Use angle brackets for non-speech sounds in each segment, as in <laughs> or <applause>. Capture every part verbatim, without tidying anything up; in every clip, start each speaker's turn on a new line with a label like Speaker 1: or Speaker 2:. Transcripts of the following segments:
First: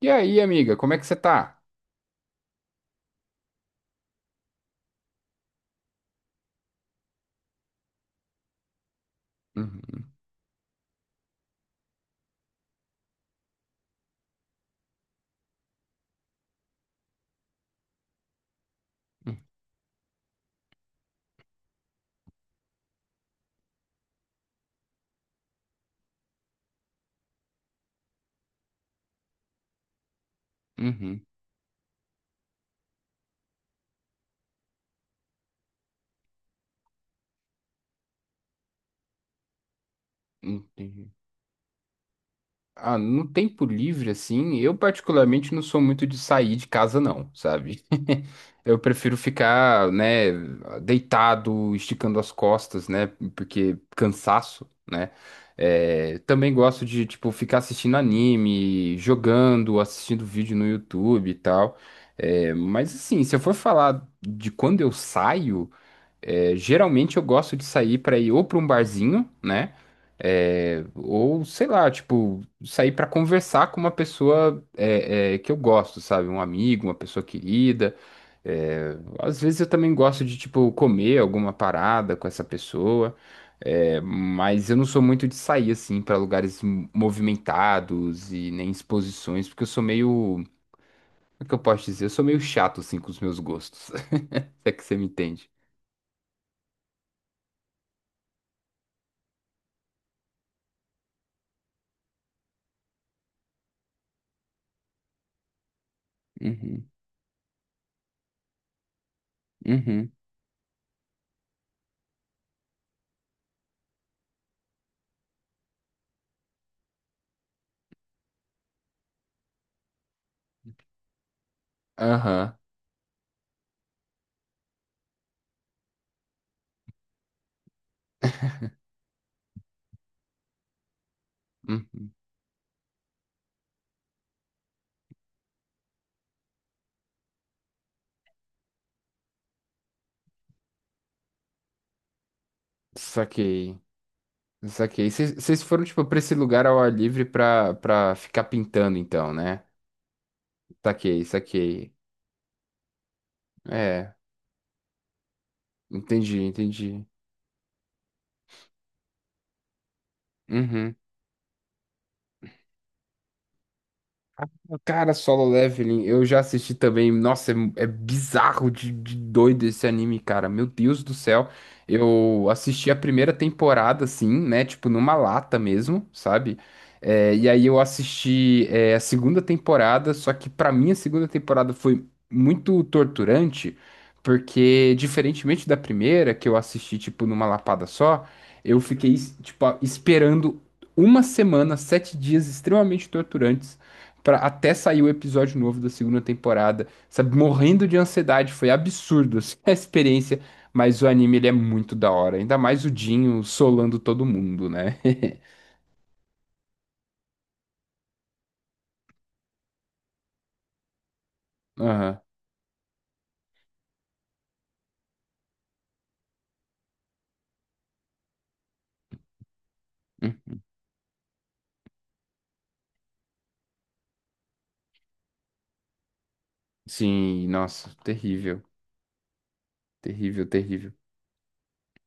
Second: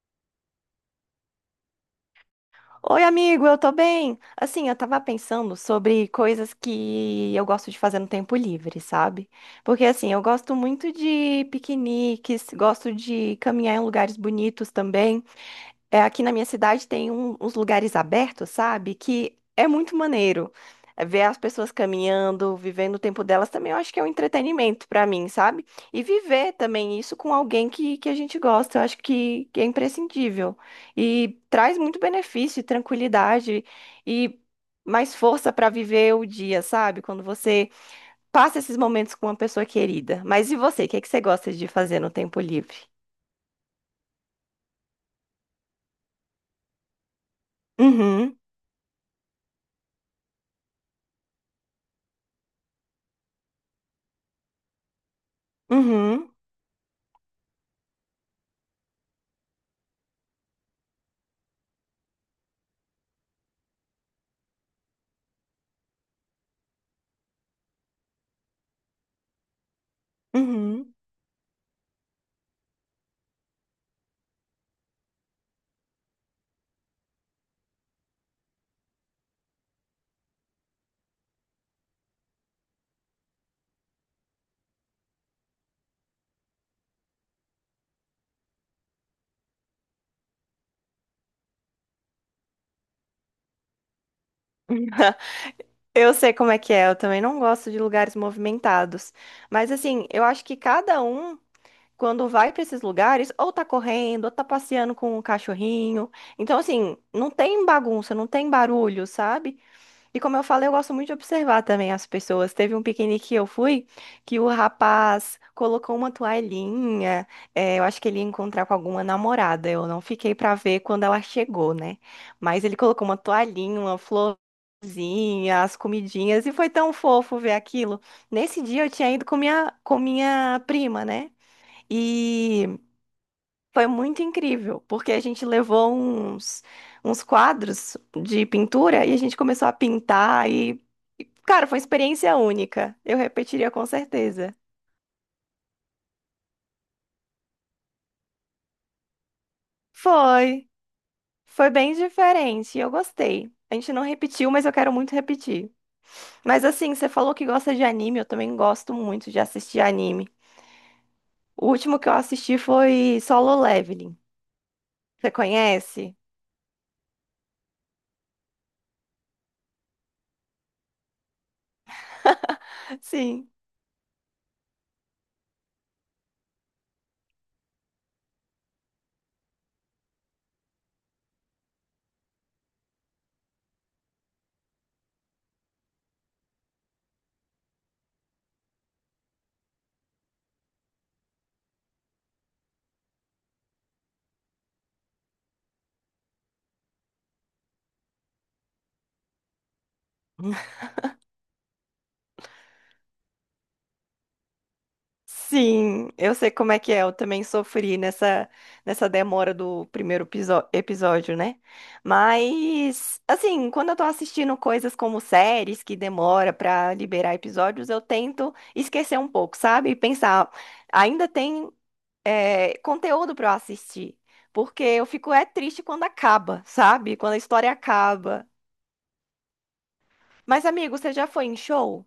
Speaker 1: E aí, amiga, como é que você tá?
Speaker 2: Oi, amigo, eu tô bem. Assim, eu tava pensando sobre coisas que eu gosto de fazer no tempo livre, sabe? Porque
Speaker 1: Uhum,
Speaker 2: assim, eu gosto muito de piqueniques, gosto de caminhar em lugares bonitos também. É, aqui na minha cidade tem um- uns lugares abertos, sabe? Que é muito maneiro. É, ver as pessoas caminhando, vivendo o tempo delas também, eu acho que é um entretenimento pra mim, sabe? E viver também isso com alguém que, que a gente gosta, eu acho que, que é imprescindível.
Speaker 1: uhum,
Speaker 2: E traz muito benefício, e tranquilidade e mais força pra viver o dia, sabe? Quando você passa esses momentos com uma pessoa querida. Mas
Speaker 1: uhum,
Speaker 2: e você? O que é que
Speaker 1: entendi.
Speaker 2: você gosta de fazer no tempo livre?
Speaker 1: Ah, no tempo livre, assim, eu particularmente não sou muito de sair de casa, não, sabe? <laughs>
Speaker 2: Uhum,
Speaker 1: Eu prefiro ficar, né, deitado, esticando as costas, né, porque cansaço, né? É,
Speaker 2: uhum,
Speaker 1: também gosto de, tipo, ficar assistindo anime, jogando, assistindo vídeo no YouTube e tal. É, mas, assim, se eu for falar de quando eu saio. É, geralmente eu gosto de sair para ir ou para um barzinho, né? É,
Speaker 2: uhum.
Speaker 1: ou sei lá, tipo, sair para conversar com uma pessoa é, é, que eu gosto, sabe? Um amigo, uma pessoa querida. É, às vezes eu também gosto de, tipo, comer alguma parada com essa pessoa. É, mas eu não sou muito de sair assim para lugares m- movimentados e nem exposições, porque eu sou meio, como é que eu posso dizer? Eu sou meio chato assim com os meus gostos. <laughs> Se é que você me
Speaker 2: <laughs>
Speaker 1: entende.
Speaker 2: Eu sei como é que é, eu também não gosto de lugares movimentados. Mas assim, eu acho que cada um, quando vai para esses lugares, ou tá correndo, ou tá passeando com o cachorrinho. Então,
Speaker 1: Uhum,
Speaker 2: assim, não tem bagunça, não tem barulho, sabe?
Speaker 1: uhum.
Speaker 2: E como eu falei, eu gosto muito de observar também as pessoas. Teve um piquenique que eu fui que o rapaz colocou uma toalhinha. Eh, eu acho que ele ia encontrar com alguma namorada. Eu não fiquei pra ver quando ela chegou, né?
Speaker 1: Aham.
Speaker 2: Mas ele colocou uma toalhinha, uma florzinha, as comidinhas e foi tão fofo ver aquilo. Nesse dia eu tinha ido com minha, com minha prima, né?
Speaker 1: Uhum.
Speaker 2: E foi muito incrível, porque a gente levou uns, uns quadros de pintura e a gente começou a pintar e, e, cara, foi uma experiência única. Eu repetiria
Speaker 1: Saquei.
Speaker 2: com certeza.
Speaker 1: Saquei. Vocês foram, tipo, pra esse lugar ao ar livre pra, pra ficar pintando, então, né?
Speaker 2: Foi,
Speaker 1: Saquei,
Speaker 2: foi
Speaker 1: saquei.
Speaker 2: bem diferente e eu gostei. A gente não
Speaker 1: É,
Speaker 2: repetiu, mas eu quero muito repetir.
Speaker 1: entendi,
Speaker 2: Mas assim,
Speaker 1: entendi.
Speaker 2: você falou que gosta de anime, eu também gosto muito de assistir anime.
Speaker 1: Uhum.
Speaker 2: O último que eu assisti foi Solo Leveling.
Speaker 1: Cara,
Speaker 2: Você
Speaker 1: Solo Leveling,
Speaker 2: conhece?
Speaker 1: eu já assisti também. Nossa, é, é bizarro de, de doido esse anime, cara. Meu Deus do céu. Eu assisti a
Speaker 2: <laughs>
Speaker 1: primeira
Speaker 2: Sim.
Speaker 1: temporada, assim, né? Tipo, numa lata mesmo, sabe? É, e aí eu assisti, é, a segunda temporada, só que pra mim a segunda temporada foi muito torturante, porque, diferentemente da primeira, que eu assisti, tipo, numa lapada só, eu fiquei, tipo, esperando uma semana, sete dias extremamente torturantes pra, até sair o episódio novo da segunda temporada, sabe? Morrendo de ansiedade, foi absurdo assim, <laughs> a experiência, mas o anime ele é muito da hora, ainda mais o Dinho solando todo mundo, né? <laughs>
Speaker 2: Sim, eu sei como é que é. Eu também sofri nessa, nessa demora do primeiro episo- episódio, né?
Speaker 1: Aham.
Speaker 2: Mas, assim, quando eu tô assistindo coisas como séries que demora pra liberar episódios, eu tento esquecer um pouco, sabe? E pensar,
Speaker 1: Hum,
Speaker 2: ainda tem, é, conteúdo pra eu assistir. Porque eu fico é triste quando acaba, sabe? Quando a
Speaker 1: Sim,
Speaker 2: história
Speaker 1: nossa,
Speaker 2: acaba.
Speaker 1: terrível, terrível,
Speaker 2: Mas,
Speaker 1: terrível.
Speaker 2: amigo, você já foi em show?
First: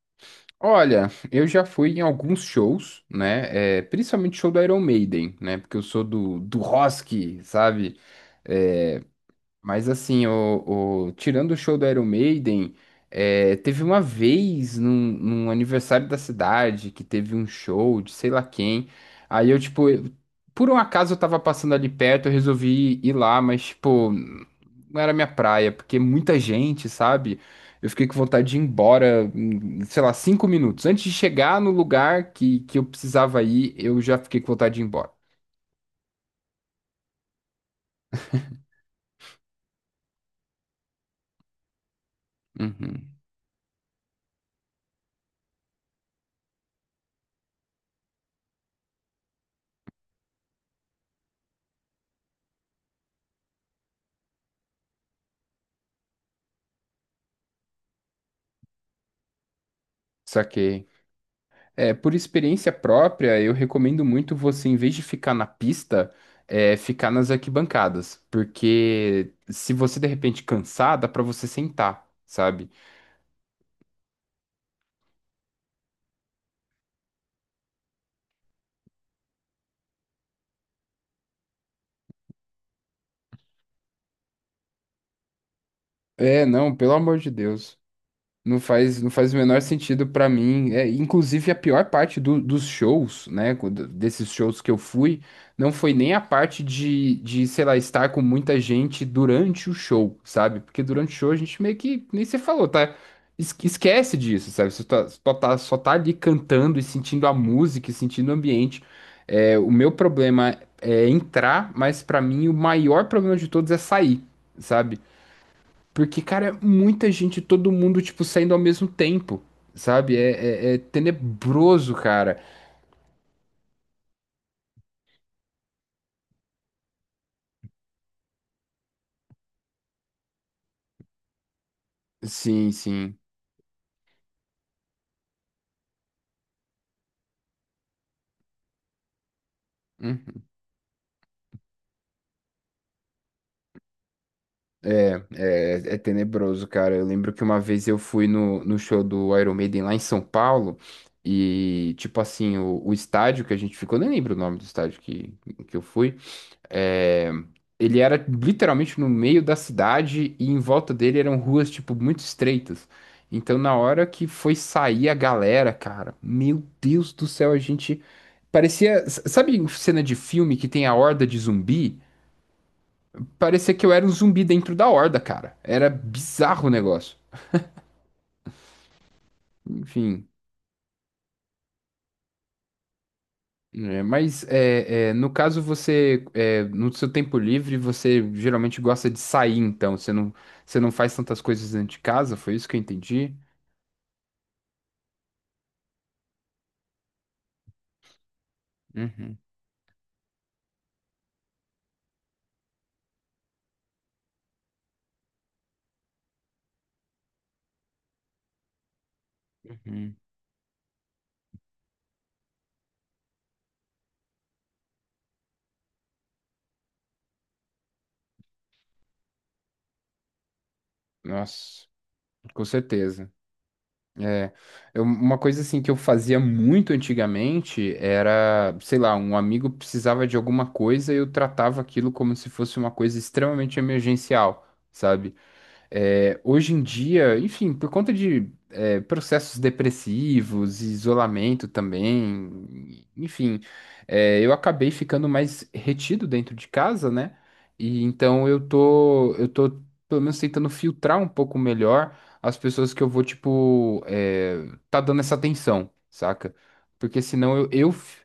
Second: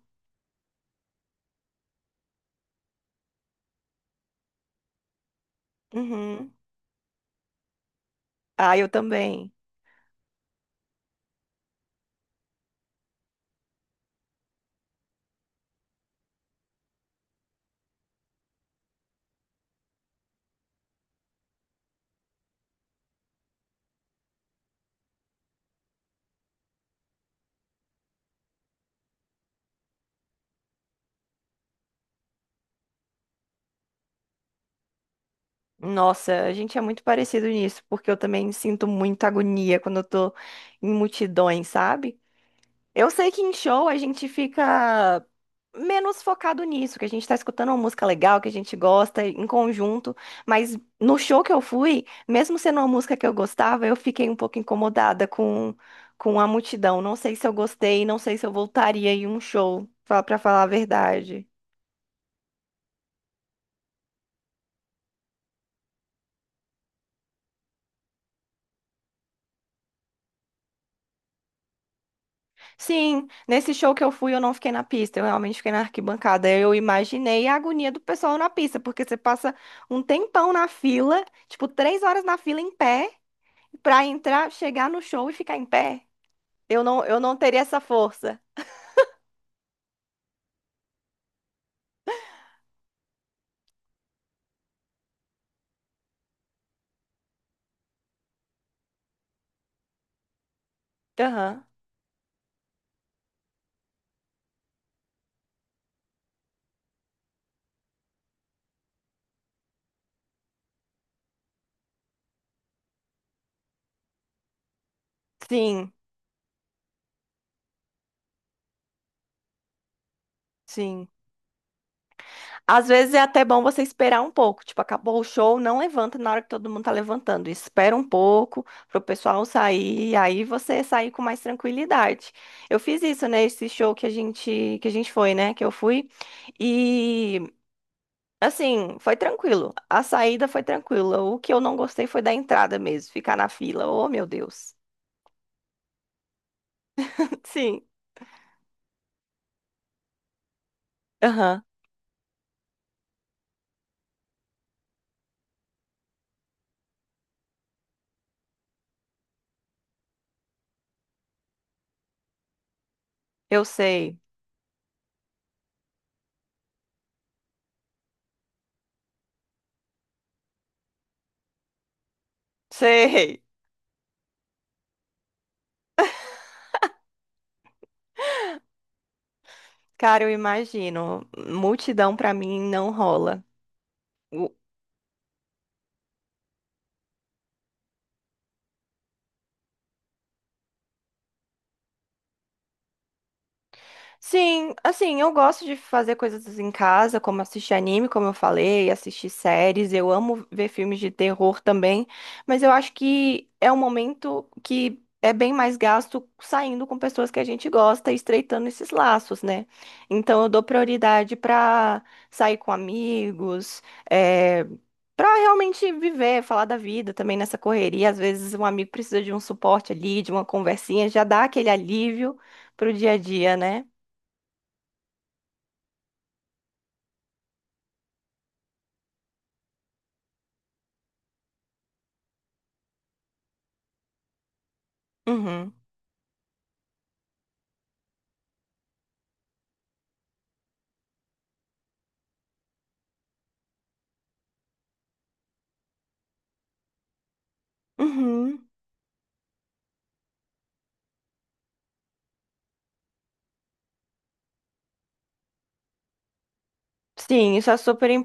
Speaker 1: Olha, eu já fui em alguns shows, né? É, principalmente show do Iron Maiden, né? Porque eu sou do,
Speaker 2: Uhum.
Speaker 1: do rock, sabe?
Speaker 2: Ah, eu
Speaker 1: É,
Speaker 2: também.
Speaker 1: mas assim, o, o- tirando o show do Iron Maiden, é, teve uma vez num, num aniversário da cidade que teve um show de sei lá quem. Aí eu, tipo, eu- por um acaso eu tava passando ali perto, eu resolvi ir lá, mas, tipo, não era minha praia, porque muita gente, sabe? Eu fiquei com vontade de ir embora, em, sei lá, cinco minutos. Antes de chegar no lugar que, que eu precisava ir, eu já fiquei com vontade de ir embora.
Speaker 2: Nossa, a gente é muito parecido nisso, porque eu também sinto muita agonia quando eu tô em multidões, sabe? Eu
Speaker 1: Uhum.
Speaker 2: sei que em show a gente fica menos focado nisso, que a gente tá escutando uma música legal, que a gente gosta em conjunto, mas no show que eu fui, mesmo sendo uma música que eu gostava, eu fiquei um pouco incomodada com, com a multidão. Não sei se eu gostei, não sei se eu voltaria em um show, fa- pra falar a
Speaker 1: Saquei.
Speaker 2: verdade.
Speaker 1: É, por experiência própria, eu recomendo muito você, em vez de ficar na pista, é, ficar nas arquibancadas, porque se você de repente cansar, dá pra você sentar, sabe?
Speaker 2: Sim, nesse show que eu fui, eu não fiquei na pista, eu realmente fiquei na arquibancada. Eu imaginei a agonia do pessoal na pista, porque você passa um tempão na fila, tipo, três horas na fila em pé, pra entrar, chegar no show e ficar em pé.
Speaker 1: É, não,
Speaker 2: Eu
Speaker 1: pelo
Speaker 2: não,
Speaker 1: amor
Speaker 2: eu
Speaker 1: de
Speaker 2: não teria
Speaker 1: Deus.
Speaker 2: essa força.
Speaker 1: Não faz, não faz o menor sentido pra mim. É, inclusive, a pior parte do- dos shows, né? quando- Desses shows que eu fui, não foi nem a parte de, de, sei lá, estar com muita gente durante o show, sabe? Porque durante o show a gente
Speaker 2: Aham.
Speaker 1: meio que, nem você falou, tá? Es- Esquece disso, sabe? Você tá- só tá, só tá ali cantando e sentindo a música e sentindo o ambiente. É, o meu problema é entrar, mas pra mim o maior problema de todos é sair, sabe?
Speaker 2: Sim,
Speaker 1: Porque, cara, é muita gente, todo mundo, tipo, saindo ao mesmo tempo, sabe? É, é, é
Speaker 2: sim.
Speaker 1: tenebroso, cara.
Speaker 2: Às vezes é até bom você esperar um pouco. Tipo, acabou o show, não levanta na hora que todo mundo tá levantando. Espera um pouco pro pessoal sair, aí você sair com mais tranquilidade.
Speaker 1: Sim,
Speaker 2: Eu fiz
Speaker 1: sim.
Speaker 2: isso, né, esse show que a gente que a gente foi, né, que eu fui. E assim, foi tranquilo. A
Speaker 1: Uhum.
Speaker 2: saída foi tranquila. O que eu não gostei foi da entrada mesmo, ficar na fila. Oh, meu Deus.
Speaker 1: É, é tenebroso, cara. Eu lembro que
Speaker 2: <laughs>
Speaker 1: uma
Speaker 2: Sim.
Speaker 1: vez eu fui no, no show do Iron Maiden lá em São Paulo
Speaker 2: Aham.
Speaker 1: e, tipo assim, o, o estádio que a gente ficou, nem lembro o nome do estádio que, que eu fui. É, ele era literalmente no meio da cidade e em volta dele eram ruas, tipo, muito estreitas. Então,
Speaker 2: Eu
Speaker 1: na hora
Speaker 2: sei.
Speaker 1: que foi sair a galera, cara, meu Deus do céu, a gente parecia. s- Sabe em cena de filme que tem a horda de zumbi?
Speaker 2: Sei.
Speaker 1: Parecia que eu era um zumbi dentro da horda, cara. Era bizarro o negócio.
Speaker 2: Cara,
Speaker 1: Enfim.
Speaker 2: eu imagino. Multidão pra mim não rola.
Speaker 1: É, mas é, é, no caso você é, no seu tempo livre você geralmente gosta de sair, então você não você não faz tantas coisas dentro de casa, foi isso que eu entendi.
Speaker 2: Sim, assim, eu gosto de fazer coisas em casa, como assistir anime, como eu falei, assistir
Speaker 1: Uhum,
Speaker 2: séries. Eu amo ver filmes de terror também, mas eu acho que é um momento que é bem mais gasto saindo com pessoas que a gente gosta e estreitando esses laços, né?
Speaker 1: uhum.
Speaker 2: Então eu dou prioridade pra sair com amigos, é, para realmente viver, falar da vida também nessa correria. Às vezes um amigo precisa de um suporte ali, de uma conversinha, já dá aquele
Speaker 1: Nossa,
Speaker 2: alívio
Speaker 1: com
Speaker 2: pro dia a
Speaker 1: certeza.
Speaker 2: dia, né?
Speaker 1: É, eu- uma coisa assim que eu fazia muito antigamente era, sei lá, um amigo precisava de alguma coisa e eu tratava aquilo como se fosse uma coisa extremamente emergencial, sabe?
Speaker 2: Uhum.
Speaker 1: É, hoje em dia, enfim, por conta de é, processos depressivos, isolamento também, enfim, é, eu acabei ficando mais retido dentro de casa, né? E então eu
Speaker 2: Uhum.
Speaker 1: tô, eu tô pelo menos tentando filtrar um pouco melhor as pessoas que eu vou, tipo, é, tá dando essa atenção, saca? Porque senão
Speaker 2: Sim,
Speaker 1: eu,
Speaker 2: isso é
Speaker 1: eu
Speaker 2: super
Speaker 1: f-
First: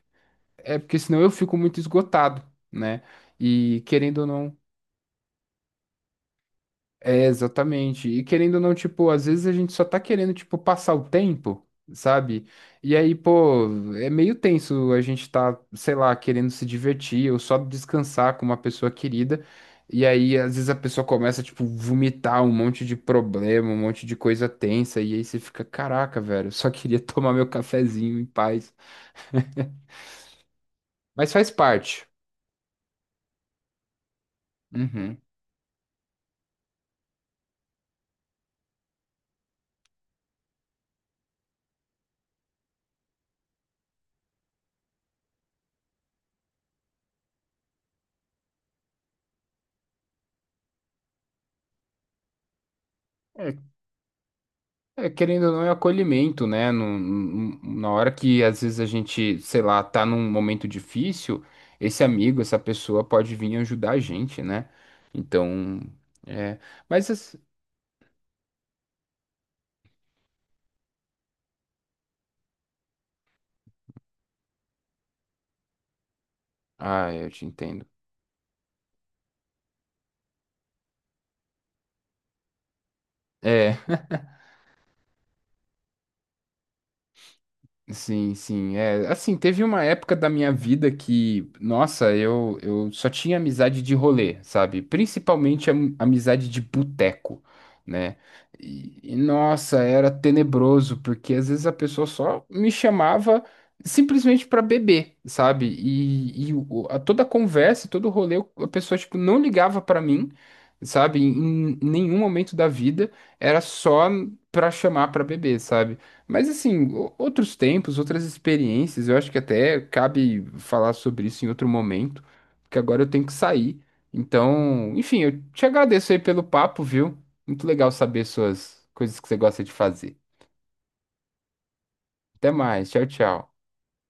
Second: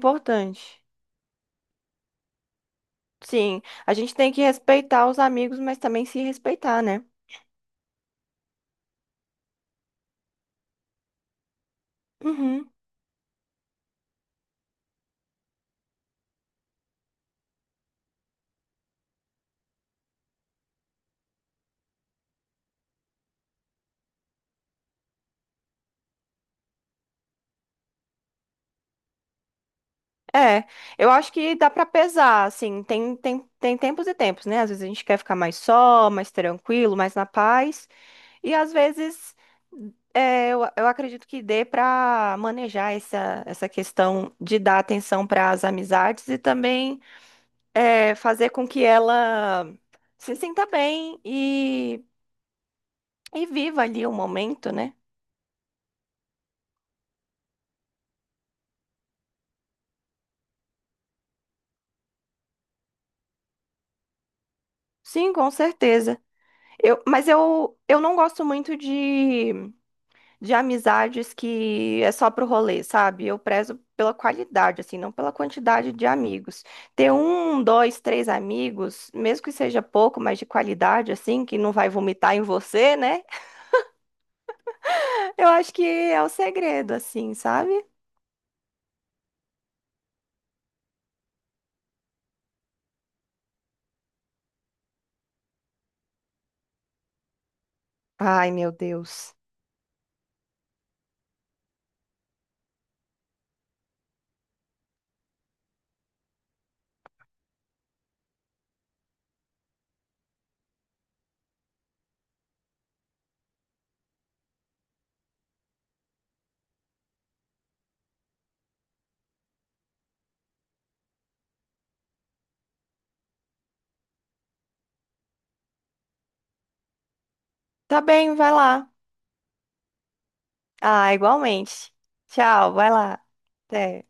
Speaker 1: é porque senão eu fico muito esgotado, né?
Speaker 2: Sim,
Speaker 1: E
Speaker 2: a gente
Speaker 1: querendo ou
Speaker 2: tem que
Speaker 1: não
Speaker 2: respeitar os amigos, mas também se respeitar, né?
Speaker 1: é, exatamente. E querendo ou não, tipo, às vezes a gente só tá querendo, tipo, passar o tempo, sabe?
Speaker 2: Uhum.
Speaker 1: E aí, pô, é meio tenso a gente tá, sei lá, querendo se divertir ou só descansar com uma pessoa querida. E aí, às vezes a pessoa começa, tipo, vomitar um monte de problema, um monte de coisa tensa. E aí você fica, caraca, velho, eu só queria <laughs> tomar meu cafezinho em paz.
Speaker 2: É, eu
Speaker 1: Mas
Speaker 2: acho
Speaker 1: faz
Speaker 2: que dá pra
Speaker 1: parte.
Speaker 2: pesar, assim, tem, tem, tem tempos e tempos, né? Às vezes a gente quer
Speaker 1: Uhum.
Speaker 2: ficar mais só, mais tranquilo, mais na paz, e às vezes é, eu, eu acredito que dê pra manejar essa, essa questão de dar atenção para as amizades e também é, fazer com que ela se sinta bem e viva ali o momento, né?
Speaker 1: É, querendo ou não, é acolhimento, né? Num- num- na hora que às vezes a gente, sei lá, tá num momento difícil, esse amigo, essa pessoa pode vir ajudar a gente, né?
Speaker 2: Sim, com
Speaker 1: Então,
Speaker 2: certeza.
Speaker 1: é.
Speaker 2: Eu,
Speaker 1: Mas,
Speaker 2: mas
Speaker 1: as-
Speaker 2: eu, eu não gosto muito de, de amizades que é só pro rolê, sabe? Eu prezo pela qualidade, assim, não pela quantidade de amigos. Ter
Speaker 1: ah, eu te
Speaker 2: um,
Speaker 1: entendo.
Speaker 2: dois, três amigos, mesmo que seja pouco, mas de qualidade, assim, que não vai vomitar em você, né?
Speaker 1: É.
Speaker 2: <laughs> Eu acho que é o segredo, assim, sabe?
Speaker 1: Sim, sim. É, assim, teve uma época da minha vida que, nossa, eu, eu só tinha amizade de rolê, sabe? Principalmente am- amizade de boteco, né?
Speaker 2: Ai, meu
Speaker 1: E, e,
Speaker 2: Deus.
Speaker 1: nossa, era tenebroso, porque às vezes a pessoa só me chamava simplesmente pra beber, sabe? E, e o- a, toda a conversa, todo o rolê, a pessoa, tipo, não ligava pra mim, sabe? Em, em nenhum momento da vida, era só pra chamar pra beber, sabe? Mas assim, o- outros tempos, outras experiências, eu acho que até cabe falar sobre isso em outro momento, porque agora eu tenho que sair. Então, enfim, eu te agradeço aí pelo papo, viu? Muito legal
Speaker 2: Tá
Speaker 1: saber
Speaker 2: bem, vai
Speaker 1: suas
Speaker 2: lá.
Speaker 1: coisas que você gosta de fazer.
Speaker 2: Ah, igualmente.
Speaker 1: Até
Speaker 2: Tchau,
Speaker 1: mais,
Speaker 2: vai
Speaker 1: tchau,
Speaker 2: lá.
Speaker 1: tchau.
Speaker 2: Até.